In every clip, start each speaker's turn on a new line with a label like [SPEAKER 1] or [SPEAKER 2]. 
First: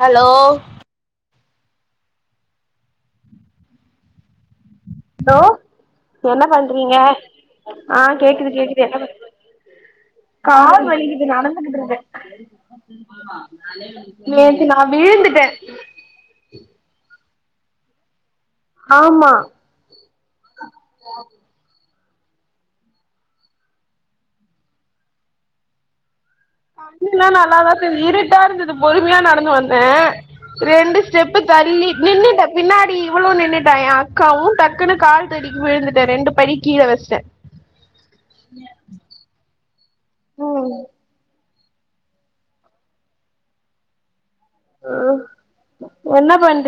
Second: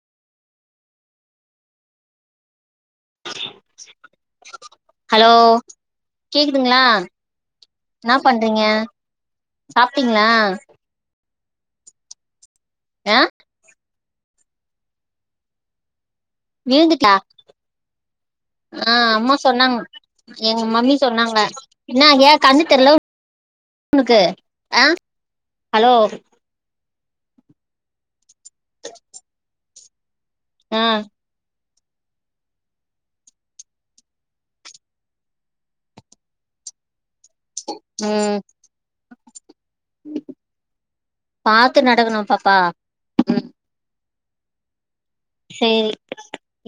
[SPEAKER 1] hello
[SPEAKER 2] hello
[SPEAKER 1] லோ என்ன
[SPEAKER 2] கேக்குதுங்களா
[SPEAKER 1] பண்றீங்க ஆ
[SPEAKER 2] என்ன
[SPEAKER 1] கேக்குது
[SPEAKER 2] பண்றீங்க
[SPEAKER 1] கேக்குது என்ன பண்
[SPEAKER 2] சாப்ட்டீங்களா
[SPEAKER 1] கால் வலிக்கிது நடந்துகுட்ருக்கே
[SPEAKER 2] ஏ
[SPEAKER 1] நேத்து நா வீழ்ந்துட்ட
[SPEAKER 2] வீழ்ந்துட்டியா ஆ
[SPEAKER 1] ஆமா
[SPEAKER 2] அம்மா சொன்னாங்க எங்க மம்மி சொன்னாங்க என்னா ஏ கண்ணு தெர்ல உ னுக்கு அ ஹலோ
[SPEAKER 1] கண்ணுல்லா நல்லாதா தெரிது இருட்டா இருந்துது பொறுமையா நடந்து வந்த
[SPEAKER 2] ஆ
[SPEAKER 1] ரெண்டு ஸ்டெப் பு தள்ளி நின்னுட்ட பின்னாடி இவ்ளு நின்னுட்டா எ அக்காவு டக்குனு கால் தடிக் விழுந்துட்டே ரெண்டு படி கீழ வச்ட
[SPEAKER 2] ம்
[SPEAKER 1] ம்
[SPEAKER 2] பாத்து நடக்கணு பாப்பா ம்
[SPEAKER 1] அ
[SPEAKER 2] சேரி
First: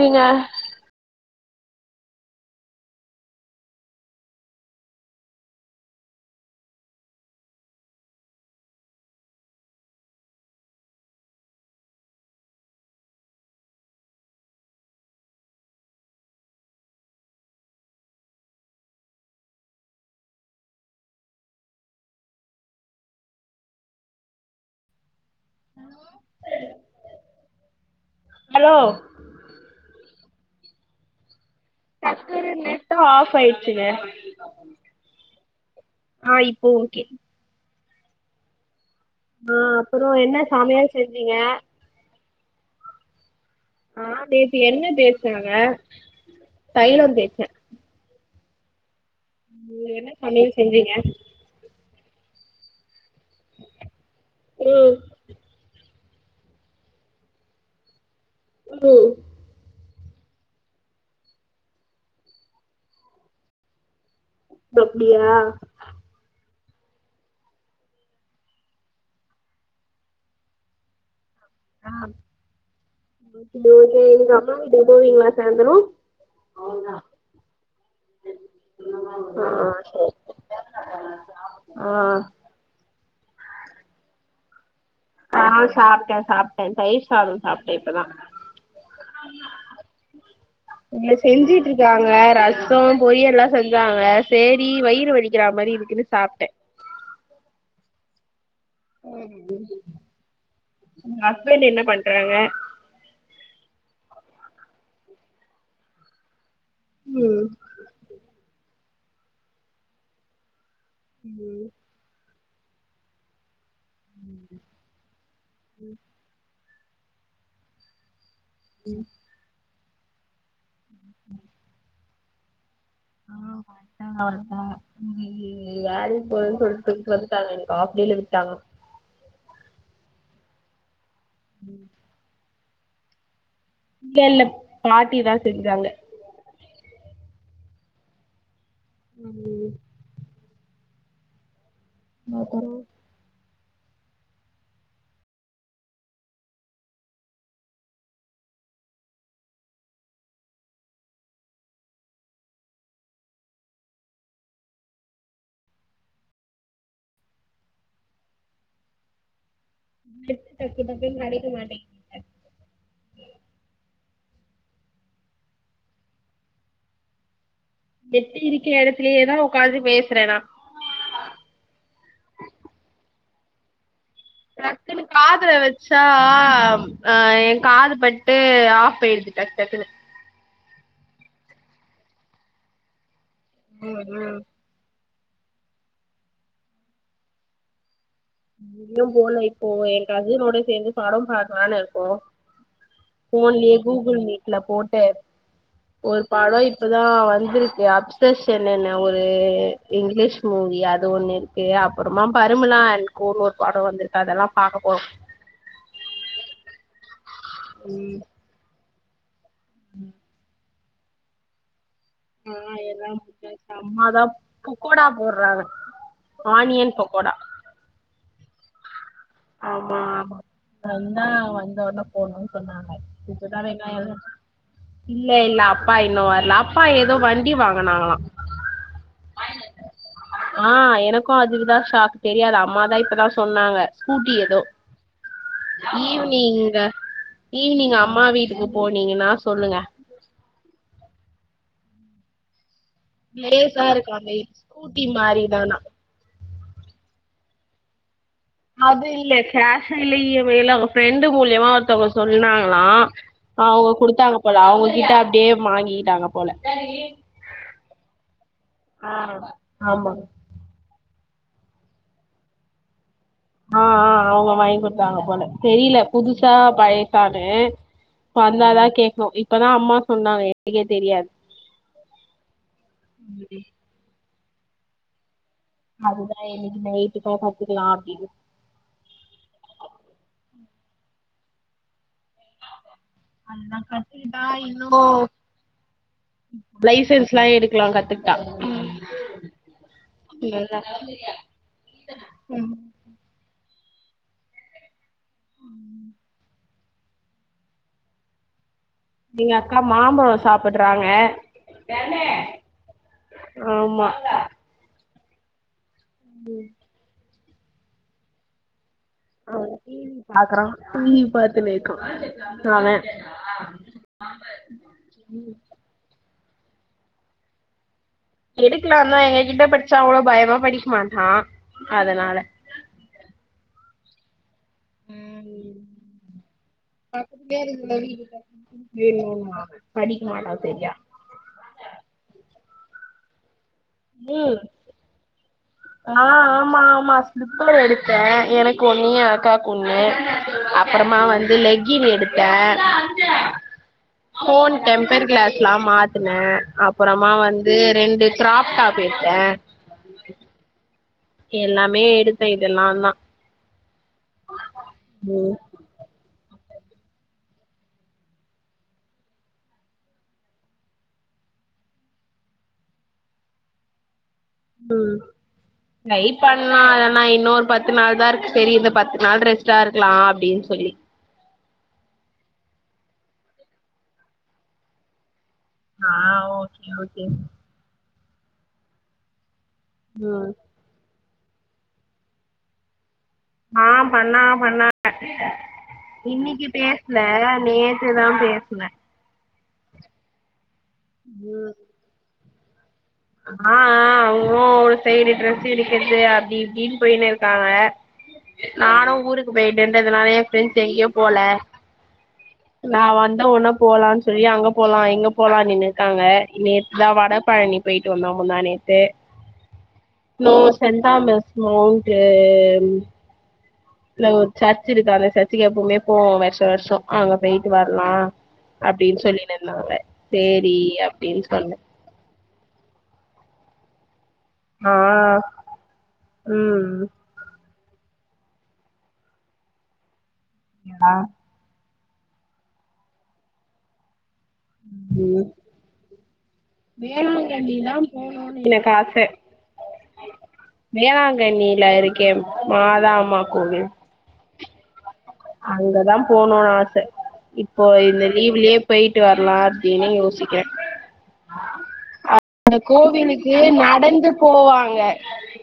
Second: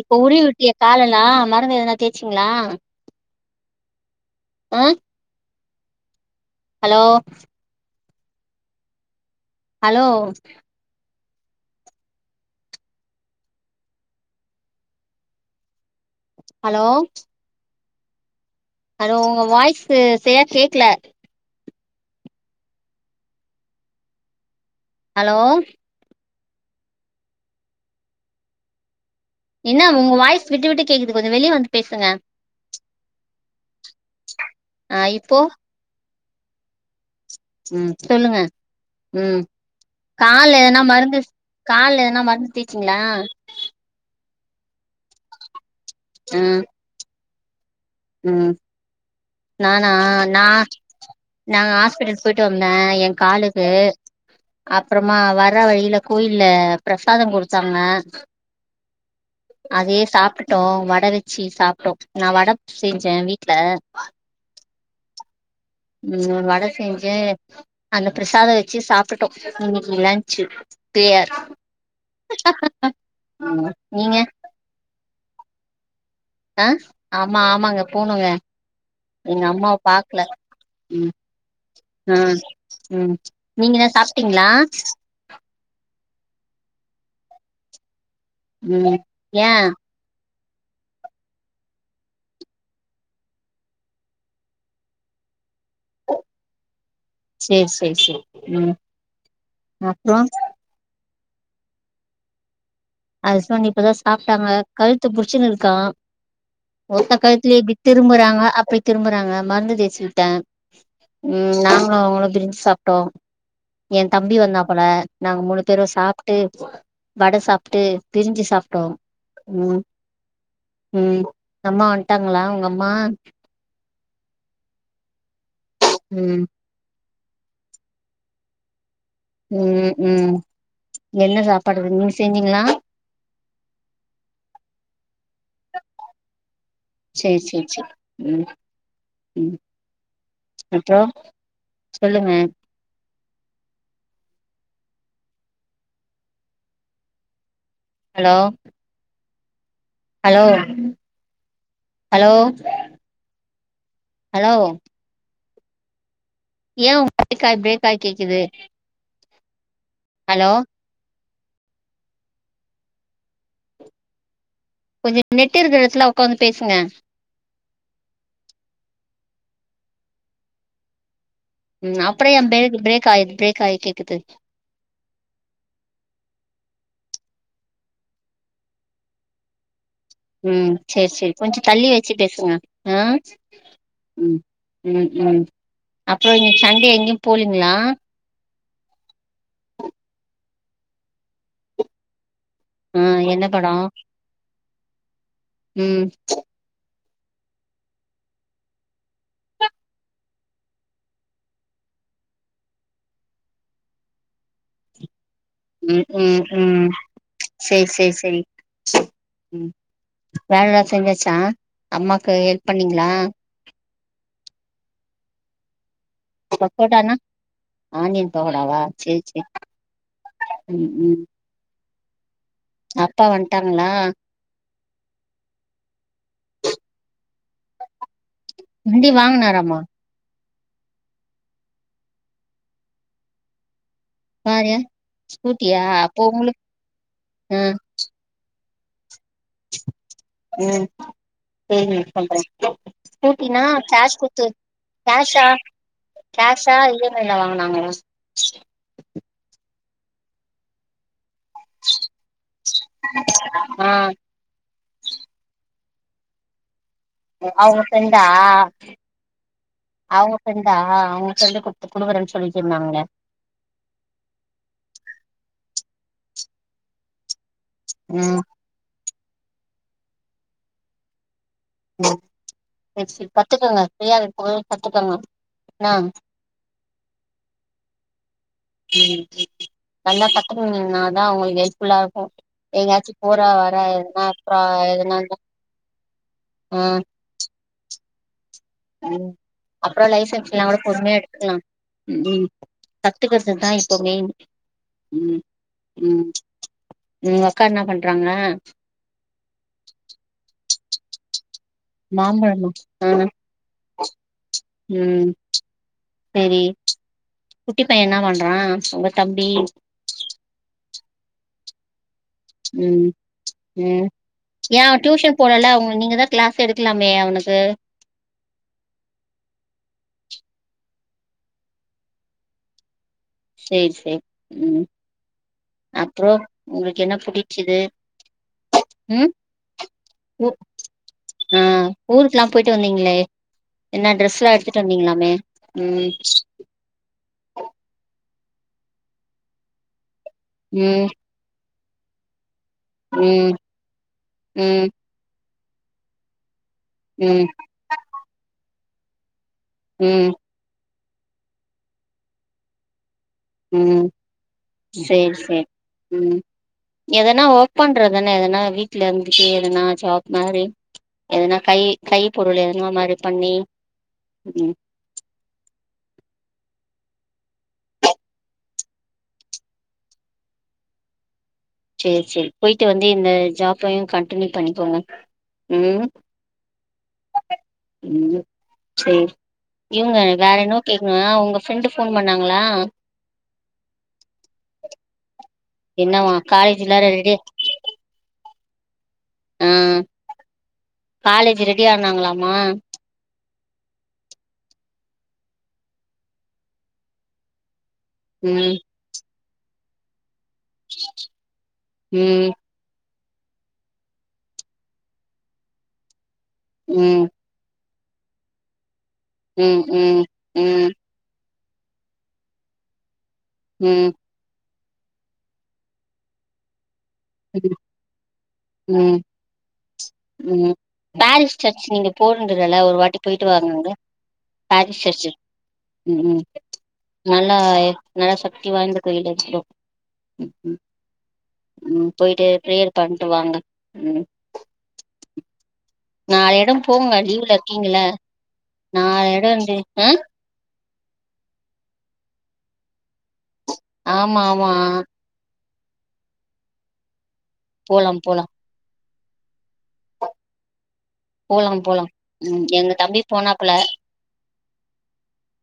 [SPEAKER 2] இப்போ உருவி விட்டியா காலல்லா மருந்து எதனா தேச்சிங்ளா அ ஹலோ ஹலோ ஹலோ ஹலோ உங்க வாய்ஸு சரியா கேக்ல அலோ
[SPEAKER 1] ஹலோ
[SPEAKER 2] என்னா உங்க வாய்ஸ் விட்டு விட்டு கேக்குது கொஞ்சோ வெளிய வந்து பேசுங்க
[SPEAKER 1] [inaudible] நெட்டு ஆஃப் ஆயிச்சுங்க
[SPEAKER 2] அ இப்போ
[SPEAKER 1] ஆ இப்போ ஓகே
[SPEAKER 2] ம் சொல்லுங்க ம்
[SPEAKER 1] ஆ அப்புறோ என்ன
[SPEAKER 2] கால்ல எதனா
[SPEAKER 1] சமையல்
[SPEAKER 2] மருந்து
[SPEAKER 1] செஞ்சீங்க
[SPEAKER 2] கால்ல எதனா மருந்து தேச்சிங்ளா
[SPEAKER 1] அ நேத்து எண்ண தேச்சாங்க
[SPEAKER 2] ம்
[SPEAKER 1] தைலோ தேச்ச
[SPEAKER 2] ம்
[SPEAKER 1] நீங்க
[SPEAKER 2] நானா
[SPEAKER 1] என்ன
[SPEAKER 2] நா
[SPEAKER 1] சமையல் செஞ்சீங்க
[SPEAKER 2] நா ஆஸ்பிட்டல் போய்ட்டு வந்த எ காலுக்கு
[SPEAKER 1] ம்
[SPEAKER 2] அப்றமா வா வர வழில கோயில்ல ப்ரசாதோ குடுத்தாங்க
[SPEAKER 1] ம்
[SPEAKER 2] அதே சாப்டுட்டோ வட வெச்சி சாப்ட்டோ நா வட செஞ்சே வீட்ல
[SPEAKER 1] மப்டியா
[SPEAKER 2] ம் வட செஞ்ச அந்த ப்ரசாத வச்சு சாப்டுட்டோ இன்னக்கி லன்சு கிளியர்
[SPEAKER 1] ஆ இருக்கு
[SPEAKER 2] ம்
[SPEAKER 1] போது
[SPEAKER 2] நீங்க
[SPEAKER 1] இருந்தாங்கனு [inaudible] சாந்தரோ
[SPEAKER 2] அ ஆமா ஆமாங்க போணுங்க எங்க அம்மா பாக்ல ம்
[SPEAKER 1] ஆ
[SPEAKER 2] அ ம் நீங்க என சாப்டீங்ளா
[SPEAKER 1] நா சாப்ட்டே சாப்ட்டே தயிர் சாதொ சாப்ட்டே இப்பதா
[SPEAKER 2] ம் யா
[SPEAKER 1] இல்ல செஞ்சுட்ருக்காங்க ரசோ பொரியல்லா செஞ்சாங்க சேரி வயிறு வலிக்ற மாரி இருக்குனு சாப்ட
[SPEAKER 2] சேரி சேரி சேரி ம்
[SPEAKER 1] ம்
[SPEAKER 2] அப்றோ
[SPEAKER 1] உங்க ஹஸ்பண்ட் என்ன பண்றாங்க
[SPEAKER 2] ஹஸ்பண்ட் இப்பதா சாப்டாங்க கழுத்து புடிச்சுன்னு இருக்கா ஒத்த
[SPEAKER 1] ம்
[SPEAKER 2] கழுத்துலயே இப்டி திரும்புறாங்க அப்டி திரும்புறாங்க மருந்து தேச்சி விட்ட ம் நாங்களு அவுங்களு திரும்பி சாப் டோ என் தம்பி வந்தாப்பல நாங்க மூணு பேரு சாப்ட்டு வட சாப் ட்டு பிரிஞ்சு சாப்ட்டோ ம் ம் அம்மா வன்ட்டாங்ளா உங்க அம்மா
[SPEAKER 1] ஆ வன்ட்டாங்க இன்னிக்கி வேலைக்
[SPEAKER 2] ம்
[SPEAKER 1] போறன் சொல்டு விட்டாங்க இன்னிக்கி ஆஃப்டேல விட்டாங்க
[SPEAKER 2] ம் ம் என்ன சாப்பாடு நீங்க செஞ்சீங்ளா
[SPEAKER 1] இல்ல இல்ல பாட்டி தா செஞ்சாங்க
[SPEAKER 2] சேரி சேரி சேரி ம் ம் அப்றோ சொல்லுங்க
[SPEAKER 1] அப்றோ
[SPEAKER 2] ஹலோ ஹலோ ஹலோ ஹலோ ஏன் உங்க வாய்ஸ் பிரேக் ஆயி பிரேக் ஆயி கேக்குது
[SPEAKER 1] நெட்
[SPEAKER 2] ஹலோ
[SPEAKER 1] டக்கு டக்குனு கடைக்கமாட்டங்
[SPEAKER 2] கொஞ்சோ நெட்டு இருக்குற இடத்துல உக்காந்து பேசுங்க
[SPEAKER 1] நெட்டு இருக்கிற இடத்துலயேதா உக்காந்து பேசுற நா
[SPEAKER 2] ம் அப்பற ஏன் பிரேக் பிரேக் ஆயி பிரேக் ஆயி கேக்குது
[SPEAKER 1] டக்குனு காதுல வச்சா ஆ என் காது பட்டு ஆஃப் ஆயிடுது டக்டக்குனு
[SPEAKER 2] ம் சேரி சேரி கொஞ்சம் தள்ளி வச்சி பேசுங்க ஆ ம் ம் ம் அப்பற நீங்க சண்டே எங்கயு போலீங்ளா
[SPEAKER 1] எங்கியு போல இப்போ என் கசினோடு சேந்து படம் பாக்லானு இருக்கோ
[SPEAKER 2] ஆ என்ன படோ
[SPEAKER 1] போன்லியே கூகுள் மீட்ல போட்டு
[SPEAKER 2] ம்
[SPEAKER 1] ஒரு படம் இப் இப்பதா வந்திருக்கு அப்சஷன்னு ஒரு இங்கிலீஷ் மூவி அது ஒண்ணு அப்பறமா பரிமலா அண் கோனு ஒரு படம் வந்துருக்கு அதல்லா பாக்க போறோ
[SPEAKER 2] ம் ம் ம் சேர் சேர்
[SPEAKER 1] ம்
[SPEAKER 2] சேரி ம் வேலலா செஞ்சாச்சா அம்மாக்கு
[SPEAKER 1] ஆ
[SPEAKER 2] ஹெல்ப்
[SPEAKER 1] எல்லா
[SPEAKER 2] பண்ணீங்ளா
[SPEAKER 1] முடிஞ்சாச்சு அம்மாதா பொக்கோடா போர்றாங்க
[SPEAKER 2] பகோடானா ஆனியன் பகோடாவா சேரி சேரி
[SPEAKER 1] ஆமா ஆமா
[SPEAKER 2] ம் ம்
[SPEAKER 1] வந்தா வந்த உடனே போட்னுன் சொன்னாங்க
[SPEAKER 2] அப்பா
[SPEAKER 1] இப்பதா
[SPEAKER 2] வந்ட்டாங்களா
[SPEAKER 1] வெங்காய இல்ல இல்ல அப்பா இன்னு வரல அப்பா ஏதோ வண்டி வாங்குனாங்களா
[SPEAKER 2] வண்டி வாங்குனாராமா
[SPEAKER 1] ஆ எனக்கு அது தா ஷாக் தெரியாது அம்மாதா இப்பதா சொன்னாங்க ஸ்கூட்டி எதோ
[SPEAKER 2] யாரு ஸ்கூட்டியா அப்போ உங்களுக்கு
[SPEAKER 1] ஈவ்னிங்க
[SPEAKER 2] ம்
[SPEAKER 1] ஈவ்னிங் அம்மா வீட்டுக்கு போனீங்கனா சொல்லுங்க
[SPEAKER 2] ம் சேரிங்க சொல்றே [inaudible] ஸ்கூட்டினா
[SPEAKER 1] லேசா இருக்கு
[SPEAKER 2] கேஷ்
[SPEAKER 1] அந்த
[SPEAKER 2] குட்த்து
[SPEAKER 1] ஸ்கூட்டி
[SPEAKER 2] கேஷா
[SPEAKER 1] மாரிதானா
[SPEAKER 2] கேஷா இ எம் ஐ ல வாங்குனாங்களா
[SPEAKER 1] அது இல்ல கேஷா இல்ல இ எம் ஐ லா ஃப்ரெண்டு மூல்யமா ஒருத்தவ்ங்க சொன்னாங்ளா அவ்ங்க
[SPEAKER 2] ஆ
[SPEAKER 1] குடுத்தாங்க போல அவுங்ககிட்ட அப்டியே மாங்கிகிட்டாங்க போல
[SPEAKER 2] அவுங்க ஃப்ரெண்டா
[SPEAKER 1] ஆ ஆமா
[SPEAKER 2] அவுங்க ஃப்ரெண்டா அவுங்க ஃப்ரெண்டு குட்த்து குடுக்கறன் சொல்லி சொன்னாங்ளே
[SPEAKER 1] ஆ ஆ அவுங்க வாங்கி குட்த்தாங்க போல தெரில புதுசா பயசானு ப்ப
[SPEAKER 2] ம்
[SPEAKER 1] வந்தாதா கேக்ணு இப்பதா அம்மா சொன்னாங்க எனக்கே தெரியாத்
[SPEAKER 2] சேரி சேரி கத்துக்கங்க ஃப்ரீயா இர்க்கும்போதே கத்துக்கங்க என்னா
[SPEAKER 1] அதுதா இன்னிக்கி நைட்டு போல கத்துக்கலா அப்டினு
[SPEAKER 2] ம் நல்லா கத்துக்கிங்னீங்ன்னாதா உங்களுக் ஹெல்ப்ஃபுல்லா இருக்கு எங்காச்சி போற வர
[SPEAKER 1] அதுதா
[SPEAKER 2] எதுனா
[SPEAKER 1] கத்துக்கிட்டா
[SPEAKER 2] அப்றோ
[SPEAKER 1] இன்னு
[SPEAKER 2] எதுனாலு ம்
[SPEAKER 1] ஸ்லா எடுக்கலா கத்துக்
[SPEAKER 2] ம் அப்றோ லைசன்ஸ்லா கூட பொறுமையா எடுத்துக்கலா ம் கத்துக்கற்துதா இப்ப மெய்ன் ம் ம் உங்கொக்கா என்ன பண்றாங்க
[SPEAKER 1] எங்கக்கா மாம்பழோ சாப்பட்றாங்க
[SPEAKER 2] மாம்பழமா ஆ
[SPEAKER 1] ஆமா
[SPEAKER 2] ம் செரி குட்டி பைய என்ன பண்றா உங்க தம்பி
[SPEAKER 1] அவ டி வி பாக்கறா டி வி பாத்துனுர்க்கா
[SPEAKER 2] ம் ம் ஏ அவ டியூஷன் போலல்ல அவ்ங்க நீங்க தா கிளாஸ் எடுக்கலாமே அவனுக்கு
[SPEAKER 1] எடுக்கலாந்தா எங்க கிட்ட படிச்சா அவ்ளோ பயமா படிக் மாட்றா அதனால
[SPEAKER 2] சேரி சேரி ம்
[SPEAKER 1] ம்
[SPEAKER 2] அப்றோ உங்களுக்கு என்ன
[SPEAKER 1] பக்கத்துலே
[SPEAKER 2] புடிச்சுது
[SPEAKER 1] இருக்குல்ல வீடு டக்குனு வேள்ல
[SPEAKER 2] ம்
[SPEAKER 1] ஓடுவா படிக்க
[SPEAKER 2] ஊ
[SPEAKER 1] மாட்டா செரியா
[SPEAKER 2] ஆ ஊருக்ல்லா போய்ட்டு வந்தீங்ளே என்ன ட்ரஸ்ல்லா எடுத்துட்டு வந்தீங்ளாமே
[SPEAKER 1] ஆ ஆமா ஆமா ஃப்லிப்புல எடுத்தே எனக் ஒன்னு ஏ அக்காக் ஒன்னு
[SPEAKER 2] ம்
[SPEAKER 1] அப்பறமா வந்து லெக்கின் எடுத் தே
[SPEAKER 2] ம்
[SPEAKER 1] ஃபோன்
[SPEAKER 2] ம்
[SPEAKER 1] டெம்ப்பர் கிளாஸ்லா மாத்துனே அப் பறமா
[SPEAKER 2] ம்
[SPEAKER 1] வந்து ரெண்டு கிராப் டாப் எடுத்தே
[SPEAKER 2] ம்
[SPEAKER 1] எல்லாமே எடுத்தே இதெல்லா தா
[SPEAKER 2] ம் சேரி சேர் ம் எதனா ஒர்க் பண்றதுனா எதனா வீட்ல இருந்துட்டு எதனா ஜாப் மாரி எதனா கை கை பொருளுங்க மாரி பண்ணி ம்
[SPEAKER 1] ம் ட்ரை பண்லா அதனா இன்னோரு பத்து நாள் தா இருக்கு செரி இந்த பத்து நாள் ரெஸ்ட்டா இருக்கலா அப்டின் சொல்லி
[SPEAKER 2] சேரி சேரி போய்ட்டு வந்து இந்த ஜாப்பயு கன்ட்டினியூ பண்ணிக்கோங்க ம்
[SPEAKER 1] ஆ ஓகே
[SPEAKER 2] ம் சேரி இவங்க
[SPEAKER 1] ம்
[SPEAKER 2] வேற என்னவோ கேக்குங்க ஒங்க ஃப்ரெண்டு் ஃபோன் பண்ணாங்களா
[SPEAKER 1] ஆ பண்ணாக பண்ணாக
[SPEAKER 2] என்னவா
[SPEAKER 1] இன்னக்கு
[SPEAKER 2] காலேஜ் எல்லா
[SPEAKER 1] பேசல
[SPEAKER 2] ரெடி
[SPEAKER 1] நேத் து தா பேசுனே
[SPEAKER 2] ஆ காலேஜ் ரெடி ஆனாங்களாமா
[SPEAKER 1] ஆ ஆ அவங்களு ஒரு சைடு ட்ரெஸ் எடுக்கிறது அப்டி இப்டின்னு போயின்னு இருக்காங்க
[SPEAKER 2] ம்
[SPEAKER 1] நானு ஊருக்கு போய்ட்டு வந்ததுனால ஏ ஃப்ரெண்ட்ஸ் எங்கயு போல
[SPEAKER 2] ம்
[SPEAKER 1] நா வந்த ஒன்ன போலான்னு சொல்லி அங்க போலா இங்க போலான்னு நின்னுட்டாங்க நேத்துதா
[SPEAKER 2] ம்
[SPEAKER 1] வட பழனி போயிட்டு வந்தோ முந்தாநேத்து
[SPEAKER 2] ம் ம்
[SPEAKER 1] இன்னோ
[SPEAKER 2] ம்
[SPEAKER 1] செந்தாமஸ் மவுண்ட்
[SPEAKER 2] ம்
[SPEAKER 1] அங்க ஒரு சர்ச் இருக்கு அந்த சர்ச்சுக்கு எப்பவுமே போவோ வருஷோ வருஷோ அங்க போயிட்டு வரலா
[SPEAKER 2] ம்
[SPEAKER 1] அப்டின்னு சொல்லின்னு இருந்தாங்க சேரி அப்டின்னு சொன்னே
[SPEAKER 2] போக வேண்டியதான ஒரு வாட்டி போயிட்டு வாங்கங்க சாரி
[SPEAKER 1] ஆ
[SPEAKER 2] சிஸ்டர் ம்
[SPEAKER 1] ம்
[SPEAKER 2] நல்லா நல்லா சக்தி வாய்ந்த கோவில் அது ம் ம்
[SPEAKER 1] என்னா
[SPEAKER 2] ம் போயிட்டு பிரேயர் பண்ட்டு வாங்க ம்
[SPEAKER 1] ம்
[SPEAKER 2] நாலு எடோ போங்க லீவ்ல
[SPEAKER 1] வேளாங்கண்ணிதா
[SPEAKER 2] இருக்கீங்கல்ல
[SPEAKER 1] போணுன்னு எனக்கு ஆச
[SPEAKER 2] நாலு எடோ இருந்து ஆ
[SPEAKER 1] வேளாங்கண்ணில இருக்கே மாதாம்மா கோவில்
[SPEAKER 2] ஆமா ஆமா
[SPEAKER 1] அங்கதா போணுன்னு ஆச இப்போ
[SPEAKER 2] போலாம்
[SPEAKER 1] இந்த
[SPEAKER 2] போலாம்
[SPEAKER 1] லீவுலயே போயிட்டு வரலா அப்டின்னு யோசிக்கிறே
[SPEAKER 2] போலாம் போலாம் ம்
[SPEAKER 1] அந்த
[SPEAKER 2] எங்க தம்பி
[SPEAKER 1] கோவிலுக்கு
[SPEAKER 2] போனாப்புல
[SPEAKER 1] நடந்து போவாங்க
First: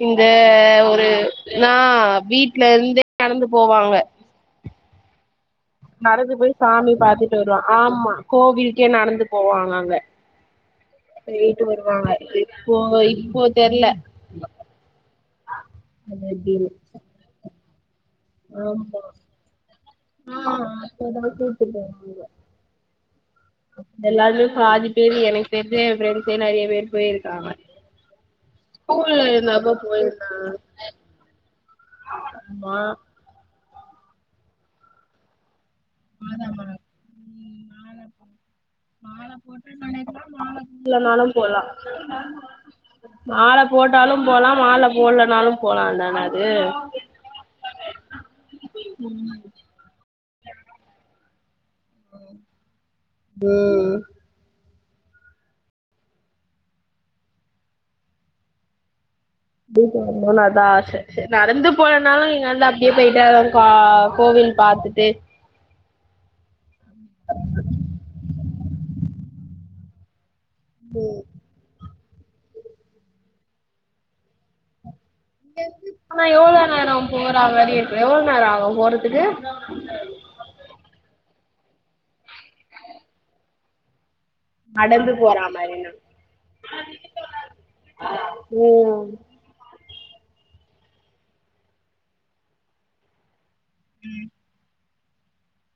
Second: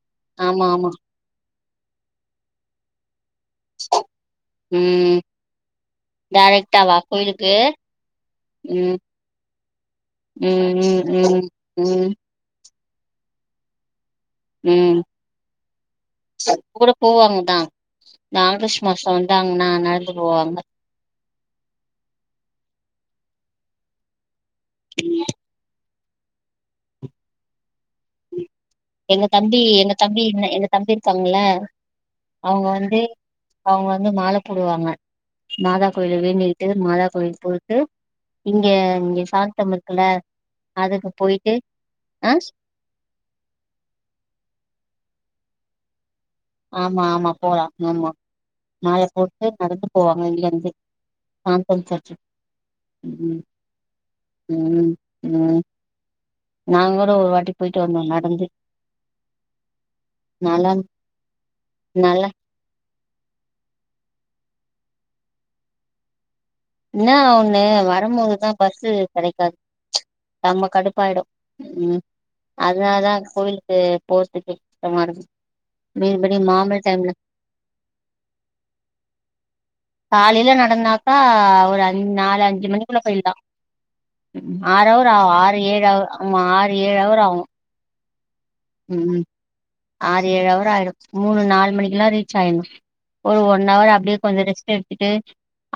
[SPEAKER 1] இந்த
[SPEAKER 2] ஆமா ஆமா
[SPEAKER 1] ஒரு நா வீட்ல இருந்தே நடந்து போவாங்க
[SPEAKER 2] ம்
[SPEAKER 1] நடந்து போய் சாமி
[SPEAKER 2] டேரக்டாவா
[SPEAKER 1] பாத்துட்டு
[SPEAKER 2] கோயிலுக்கு
[SPEAKER 1] வருவா ஆமா கோவில்கே
[SPEAKER 2] ம்
[SPEAKER 1] நடந்து போவாங்க அங்க
[SPEAKER 2] ம் ம் ம்
[SPEAKER 1] போயிட்டு வருவாங்க
[SPEAKER 2] ம்
[SPEAKER 1] இப்போ இப்போ தெர்ல
[SPEAKER 2] ம்
[SPEAKER 1] அது
[SPEAKER 2] இப்ப
[SPEAKER 1] எப்டின்னு
[SPEAKER 2] கூட போவாங்க தா இந்த ஆகஸ்ட்
[SPEAKER 1] ஆமா
[SPEAKER 2] மாசோ வந்தாங்கன்னா நடந்து போவாங்க
[SPEAKER 1] எதாச்சும் எல்லாருமே பாதி பேரு எனக்கு தெரிஞ்ச ஏ ஃப்ரெண்ட்ஸ் சே நெறைய பேர் போயிருக்காங்க ஸ்கூல்ல இருந்தப்ப போயிருக்காங்க
[SPEAKER 2] தங்கியிருக்காங்கல்ல அவங்க வந்து அவங்க வந்து மால போடுவாங்க மாதா கோயில வேண்டிக்கிட்டு
[SPEAKER 1] மாதமரம்
[SPEAKER 2] மாதா கோவில்
[SPEAKER 1] ம்
[SPEAKER 2] போயிட்டு
[SPEAKER 1] மால
[SPEAKER 2] இங்க இங்க
[SPEAKER 1] மால
[SPEAKER 2] சாந்தம்
[SPEAKER 1] போட்டு
[SPEAKER 2] இருக்குல்ல அதுக்கு
[SPEAKER 1] இல்லனாலு
[SPEAKER 2] போயிட்டு
[SPEAKER 1] போலா
[SPEAKER 2] ஆ
[SPEAKER 1] மால போட்டாலு போலா மால போடலனாலு போலால்ல நா
[SPEAKER 2] ஆமா ஆமா போலா ஆமா மால போட்டு நடந்து போவாங்க இங்க இருந்து காம்பன் சர்ச்சு ம்
[SPEAKER 1] ம்
[SPEAKER 2] ம் ம் நாங்க கூட ஒரு வாட்டி போயிட்டு வந்தோ நடந்து
[SPEAKER 1] போயிட்டு வரனுன்னு அதா
[SPEAKER 2] நல்லா
[SPEAKER 1] ஆச செரி நடந்து போலனாலு
[SPEAKER 2] நல்லா
[SPEAKER 1] இங்க இருந்து அப் இங்கே போய்ட்டாதா கா கோவில் பாத்துட்டு
[SPEAKER 2] என்னா ஒன்னு வரும்போதுதா பஸ்சு கெடைக்காது செம்ம கடுப்பாயிடு ம் அதனாலதா கோவிலுக்கு போறதுக்கு கஷ்டமாருக்கு
[SPEAKER 1] ஆனா எவ்ளோ நேரொ போறா மாறிருக்கு எவ்ளோ நேரோ ஆகு போறதுக்கு
[SPEAKER 2] காலைல நடந்தாக்கா ஒரு அஞ் நாலு அஞ்சு மணிக்குள்ள போயிடுலா ம் ஆறவர்
[SPEAKER 1] நடந்து
[SPEAKER 2] அ
[SPEAKER 1] போற
[SPEAKER 2] ஆறு ஏழு
[SPEAKER 1] மாரினா
[SPEAKER 2] அவர் ஆமா ஆறு ஏழு அவர் ஆவு ம் ஆறு ஏழு அவர் ஆயிடு மூணு நாலு மணிக்கெல்லா ரீச் ஆயினு ஒரு ஒன் நமளு அப்டியே கொஞ்சோ ரெஸ்ட் எடு த்துட்டு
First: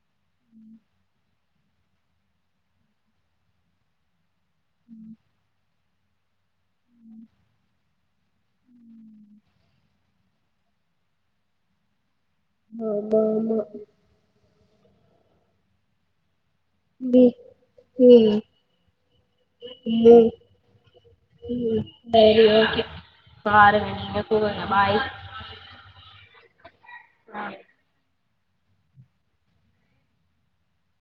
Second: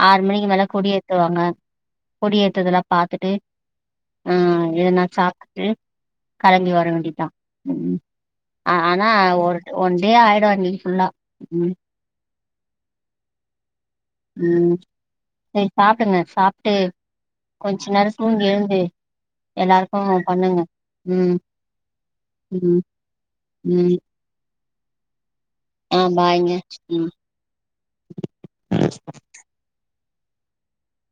[SPEAKER 2] ஆறு மணிக்கு மேல கொடி ஏத்துவாங்க கொடி ஏத்துதெல்லா பாத்துட்டு ம் எதனா சாப்ட்டு கெழம்பி வர வேண்டியத்தா ம் ஆனா ஒரு ஒன் டே ஆயிடு அன்னைக் ஃபுல்லா ம்
[SPEAKER 1] ஆமாமா
[SPEAKER 2] ம் சரி சாப்டுங்க சாப்ட்டு
[SPEAKER 1] ம்
[SPEAKER 2] கொஞ்ச
[SPEAKER 1] ம்
[SPEAKER 2] நேரோ
[SPEAKER 1] ம்
[SPEAKER 2] தூங்கி எழுந்து
[SPEAKER 1] [unintelligible]
[SPEAKER 2] எல்லாருக்கு
[SPEAKER 1] ம்
[SPEAKER 2] பண்ணுங்க ம்
[SPEAKER 1] செரி
[SPEAKER 2] ம்
[SPEAKER 1] ஓகே பாருங்க
[SPEAKER 2] ம்
[SPEAKER 1] நீங்க தூங்குங்க பாய்
[SPEAKER 2] ஆ பாய்ங்க ம்
[SPEAKER 1] [inaudible]